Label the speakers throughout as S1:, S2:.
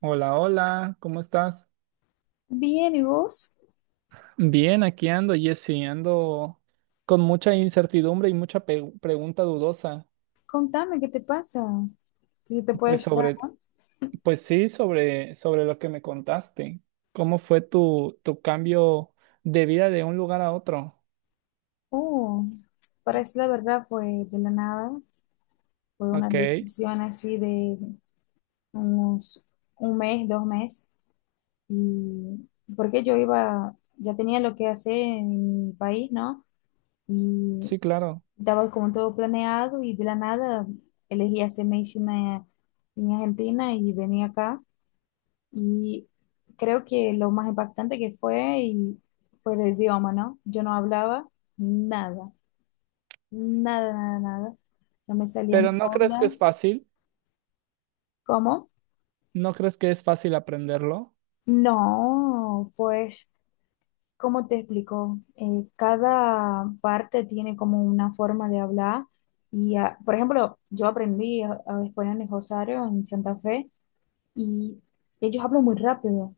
S1: Hola, hola, ¿cómo estás?
S2: Bien, ¿y vos?
S1: Bien, aquí ando, Jessy, ando con mucha incertidumbre y mucha pregunta dudosa,
S2: Contame, ¿qué te pasa? Si te puedo
S1: pues
S2: ayudar.
S1: sobre, pues sí, sobre lo que me contaste. ¿Cómo fue tu cambio de vida de un lugar a otro?
S2: Oh, para parece la verdad fue de la nada. Fue una
S1: Ok,
S2: decisión así de unos un mes, dos meses. Y porque yo iba, ya tenía lo que hacer en mi país, ¿no? Y
S1: sí, claro.
S2: estaba como todo planeado y de la nada elegí hacer medicina en Argentina y venía acá. Y creo que lo más impactante que fue y fue el idioma, ¿no? Yo no hablaba nada, nada, nada, nada. No me salía ni
S1: Pero ¿no crees que
S2: hola.
S1: es fácil?
S2: ¿Cómo?
S1: ¿No crees que es fácil aprenderlo?
S2: No, pues, ¿cómo te explico? Cada parte tiene como una forma de hablar. Y, por ejemplo, yo aprendí a español en Rosario, en Santa Fe, y ellos hablan muy rápido,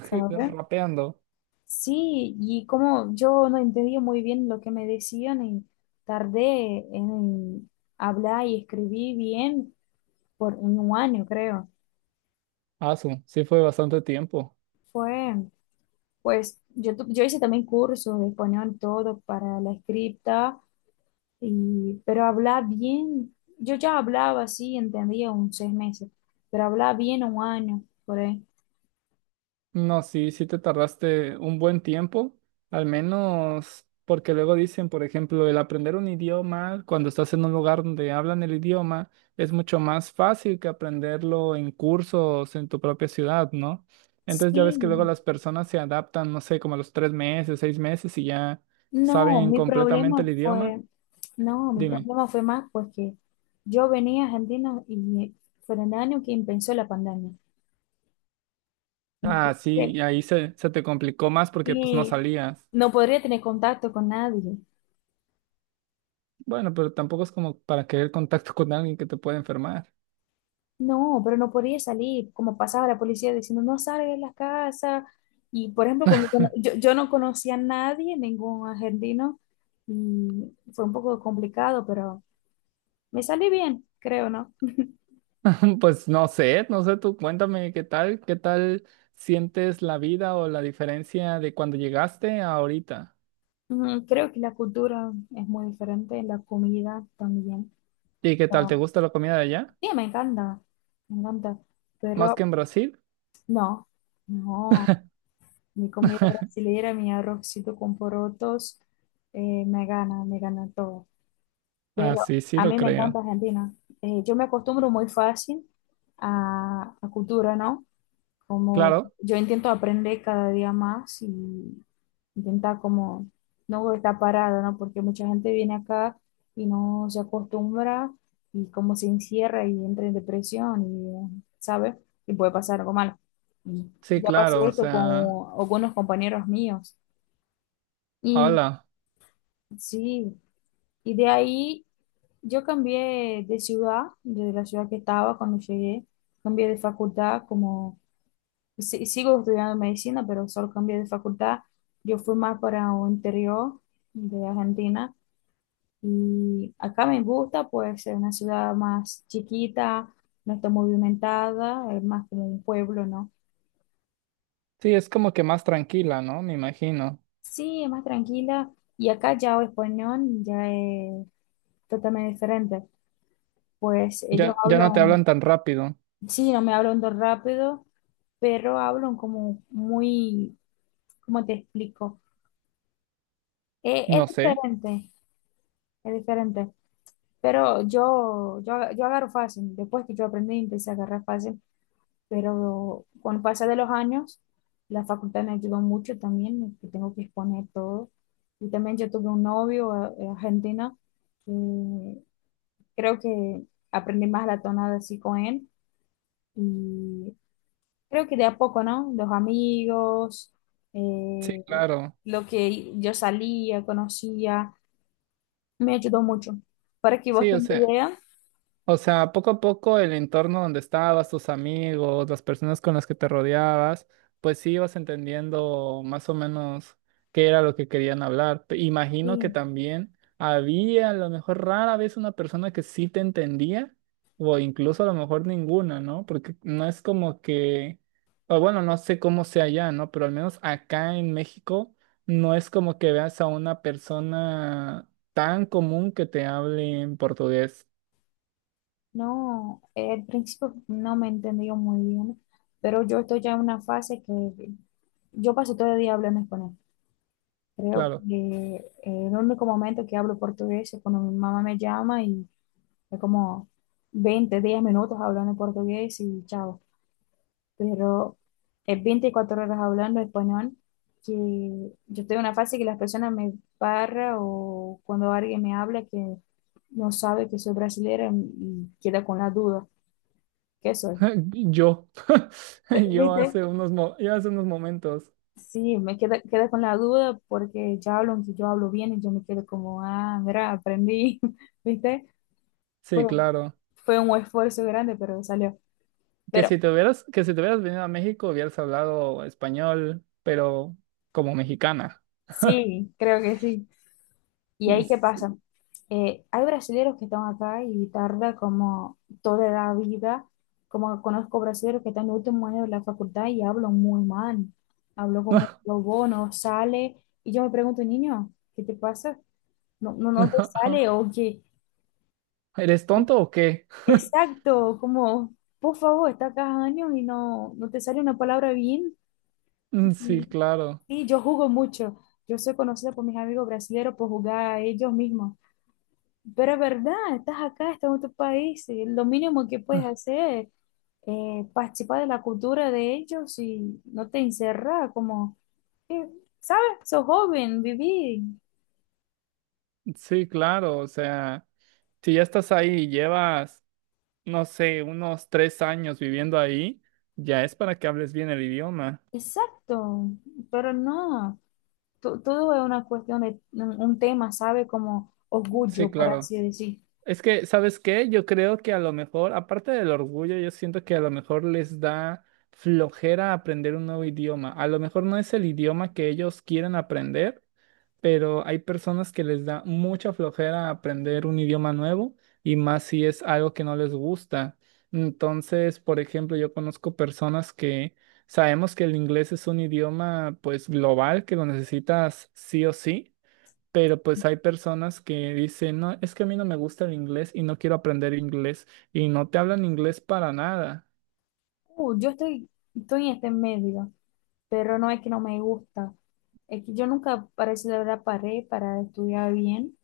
S2: ¿sabes?
S1: Rapeando.
S2: Sí, y como yo no entendía muy bien lo que me decían y tardé en hablar y escribir bien por un año, creo.
S1: Ah, sí fue bastante tiempo.
S2: Fue, pues, yo, yo hice también cursos de español, todo para la escrita, y, pero hablar bien, yo ya hablaba así, entendía un seis meses, pero hablar bien un año, por ahí.
S1: No, sí, sí te tardaste un buen tiempo, al menos porque luego dicen, por ejemplo, el aprender un idioma cuando estás en un lugar donde hablan el idioma es mucho más fácil que aprenderlo en cursos en tu propia ciudad, ¿no? Entonces ya
S2: Sí.
S1: ves que luego las personas se adaptan, no sé, como a los 3 meses, 6 meses y ya
S2: No,
S1: saben
S2: mi
S1: completamente
S2: problema
S1: el idioma.
S2: fue, no, mi
S1: Dime.
S2: problema fue más porque yo venía a Argentina y fue en el año que empezó la pandemia.
S1: Ah, sí,
S2: Entonces,
S1: y ahí se te complicó más porque pues no
S2: y
S1: salías.
S2: no podría tener contacto con nadie.
S1: Bueno, pero tampoco es como para querer contacto con alguien que te puede enfermar.
S2: No, pero no podía salir, como pasaba la policía diciendo, no salgas de la casa. Y, por ejemplo, como que no- yo no conocía a nadie, ningún argentino, y fue un poco complicado, pero me salí bien, creo, ¿no?
S1: Pues no sé, no sé, tú cuéntame qué tal sientes la vida o la diferencia de cuando llegaste a ahorita.
S2: Creo que la cultura es muy diferente, la comida también.
S1: ¿Y qué tal? ¿Te
S2: No,
S1: gusta la comida de allá?
S2: sí, me encanta,
S1: ¿Más que
S2: pero
S1: en Brasil?
S2: no, no, mi comida brasileña, mi arrocito con porotos, me gana todo.
S1: Ah,
S2: Pero
S1: sí, sí,
S2: a
S1: lo
S2: mí me encanta
S1: creo.
S2: Argentina. Yo me acostumbro muy fácil a cultura, ¿no? Como
S1: Claro,
S2: yo intento aprender cada día más y intentar como no estar parada, ¿no? Porque mucha gente viene acá y no se acostumbra y como se encierra y entra en depresión y, ¿sabes? Y puede pasar algo malo. Y
S1: sí,
S2: ya pasó
S1: claro, o
S2: esto
S1: sea,
S2: con algunos compañeros míos. Y
S1: hola.
S2: sí, y de ahí yo cambié de ciudad, de la ciudad que estaba cuando llegué, cambié de facultad como sí, sigo estudiando medicina, pero solo cambié de facultad. Yo fui más para un interior de Argentina y acá me gusta, pues es una ciudad más chiquita, no está movimentada, es más como un pueblo, ¿no?
S1: Sí, es como que más tranquila, ¿no? Me imagino.
S2: Sí, es más tranquila y acá ya el español ya es totalmente diferente, pues ellos
S1: Ya, ya no te
S2: hablan,
S1: hablan tan rápido.
S2: sí, no me hablan tan rápido, pero hablan como muy, ¿cómo te explico? Es
S1: No sé.
S2: diferente, es diferente. Pero yo agarro fácil. Después que yo aprendí, empecé a agarrar fácil. Pero con pasar de los años, la facultad me ayudó mucho también, que tengo que exponer todo. Y también yo tuve un novio argentino, que creo que aprendí más la tonada así con él. Y creo que de a poco, ¿no? Los amigos,
S1: Sí,
S2: eh,
S1: claro.
S2: lo que yo salía, conocía, me ayudó mucho. Para que vos
S1: Sí, o
S2: tengas
S1: sea.
S2: idea.
S1: O sea, poco a poco el entorno donde estabas, tus amigos, las personas con las que te rodeabas, pues sí ibas entendiendo más o menos qué era lo que querían hablar. Imagino que
S2: Sí.
S1: también había a lo mejor rara vez una persona que sí te entendía, o incluso a lo mejor ninguna, ¿no? Porque no es como que, o bueno, no sé cómo sea allá, ¿no? Pero al menos acá en México no es como que veas a una persona tan común que te hable en portugués,
S2: No, al principio no me entendió muy bien, pero yo estoy ya en una fase que yo paso todo el día hablando español. Creo
S1: claro.
S2: que el único momento que hablo portugués es cuando mi mamá me llama y es como 20 10 minutos hablando portugués y chao. Pero es 24 horas hablando español que yo estoy en una fase que las personas me paran o cuando alguien me habla que no sabe que soy brasileña y queda con la duda. ¿Qué soy?
S1: Yo,
S2: ¿Viste?
S1: yo hace unos momentos,
S2: Sí, quedé con la duda porque ya hablan que yo hablo bien y yo me quedo como, ah, mira, aprendí, ¿viste? Fue,
S1: sí, claro,
S2: fue un esfuerzo grande, pero salió. Pero
S1: que si te hubieras venido a México hubieras hablado español, pero como mexicana.
S2: sí, creo que sí. ¿Y ahí qué pasa?
S1: Sí.
S2: Hay brasileños que están acá y tarda como toda la vida, como conozco brasileños que están en el último año de la facultad y hablan muy mal, hablo como lobo, no sale, y yo me pregunto, niño, ¿qué te pasa? No, no, no te sale o qué.
S1: ¿Eres tonto o qué?
S2: Exacto, como, por favor, estás acá años y no, no te sale una palabra bien.
S1: Mm, sí,
S2: Mm.
S1: claro,
S2: Sí, yo jugo mucho. Yo soy conocida por mis amigos brasileños por jugar a ellos mismos. Pero es verdad, estás acá, estás en otro país. Y lo mínimo que puedes hacer es participar de la cultura de ellos y no te encerrar, como, eh, ¿sabes? Sos joven, viví.
S1: sí, claro, o sea, si ya estás ahí y llevas, no sé, unos 3 años viviendo ahí, ya es para que hables bien el idioma.
S2: Exacto, pero no, todo es una cuestión de un tema, ¿sabe? Como
S1: Sí,
S2: orgullo, por
S1: claro.
S2: así decir.
S1: Es que, ¿sabes qué? Yo creo que a lo mejor, aparte del orgullo, yo siento que a lo mejor les da flojera aprender un nuevo idioma. A lo mejor no es el idioma que ellos quieren aprender, pero hay personas que les da mucha flojera aprender un idioma nuevo y más si es algo que no les gusta. Entonces, por ejemplo, yo conozco personas que sabemos que el inglés es un idioma pues global que lo necesitas sí o sí. Pero pues hay personas que dicen, no, es que a mí no me gusta el inglés y no quiero aprender inglés y no te hablan inglés para nada,
S2: Uh, yo estoy, estoy en este medio, pero no es que no me gusta. Es que yo nunca parece de verdad paré para estudiar bien,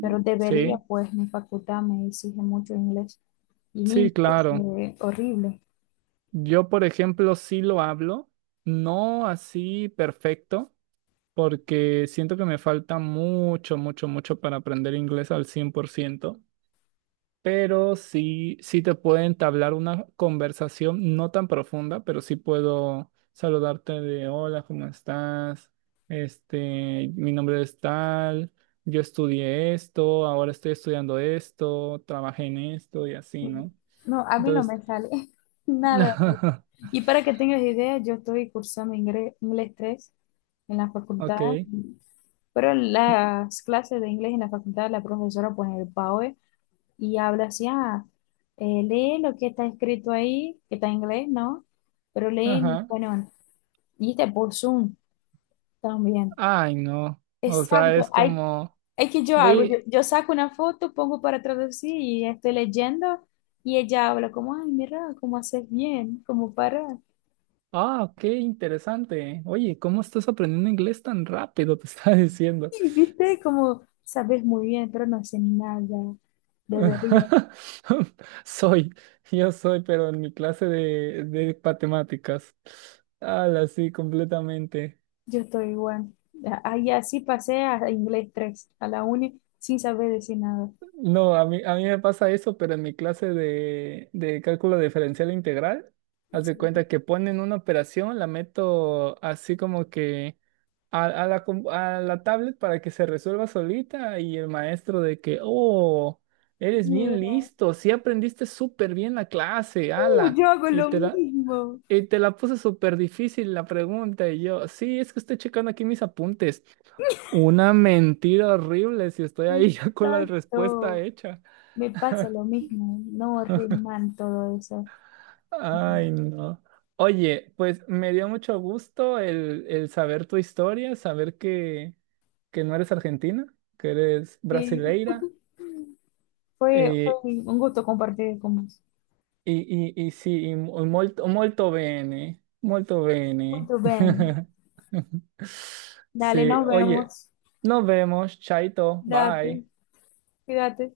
S2: pero debería,
S1: ¿sí?
S2: pues mi facultad me exige mucho inglés y mi
S1: Sí,
S2: inglés
S1: claro.
S2: es horrible.
S1: Yo, por ejemplo, sí lo hablo, no así perfecto, porque siento que me falta mucho, mucho, mucho para aprender inglés al 100%. Pero sí, sí te puedo entablar una conversación no tan profunda, pero sí puedo saludarte de hola, ¿cómo estás? Este, mi nombre es tal, yo estudié esto, ahora estoy estudiando esto, trabajé en esto y así, ¿no?
S2: No, a mí no
S1: Entonces,
S2: me sale nada. Y para que tengas idea, yo estoy cursando inglés 3 en la facultad,
S1: ok,
S2: pero las clases de inglés en la facultad, la profesora pone el PAOE y habla así, ah, lee lo que está escrito ahí, que está en inglés, ¿no? Pero lee en
S1: ajá.
S2: español. Y está por Zoom también.
S1: Ay, no. O sea,
S2: Exacto,
S1: es
S2: hay,
S1: como,
S2: es que yo hago,
S1: uy,
S2: yo saco una foto, pongo para traducir y estoy leyendo y ella habla como, ay, mira, cómo haces bien, cómo para.
S1: ah, qué interesante. Oye, ¿cómo estás aprendiendo inglés tan rápido? Te estaba diciendo.
S2: Y viste, como sabes muy bien, pero no sé nada, debería.
S1: Soy, yo soy, pero en mi clase de, matemáticas. Ala, sí, completamente.
S2: Yo estoy igual. Ahí así pasé a inglés 3 a la uni, sin saber decir nada.
S1: No, a mí me pasa eso, pero en mi clase de cálculo diferencial integral, haz de
S2: Sí.
S1: cuenta que ponen una operación, la meto así como que a la tablet para que se resuelva solita y el maestro de que, oh, eres bien
S2: Mira.
S1: listo, sí aprendiste súper bien la clase,
S2: Yo
S1: ala.
S2: hago
S1: Y
S2: lo
S1: te la,
S2: mismo.
S1: y te la puse súper difícil la pregunta y yo, sí, es que estoy checando aquí mis apuntes. Una mentira horrible si estoy ahí ya con la respuesta
S2: Exacto.
S1: hecha.
S2: Me pasa lo mismo. No, re mal todo eso.
S1: Ay, no. Oye, pues me dio mucho gusto el saber tu historia, saber que no eres argentina, que eres
S2: Sí,
S1: brasileira.
S2: fue, fue
S1: Eh,
S2: un gusto compartir con vos.
S1: E, e sì, molto bene, molto bene.
S2: Muy bien.
S1: Sí,
S2: Dale, nos
S1: oye,
S2: vemos.
S1: nos vemos, chaito,
S2: Date,
S1: bye.
S2: cuídate.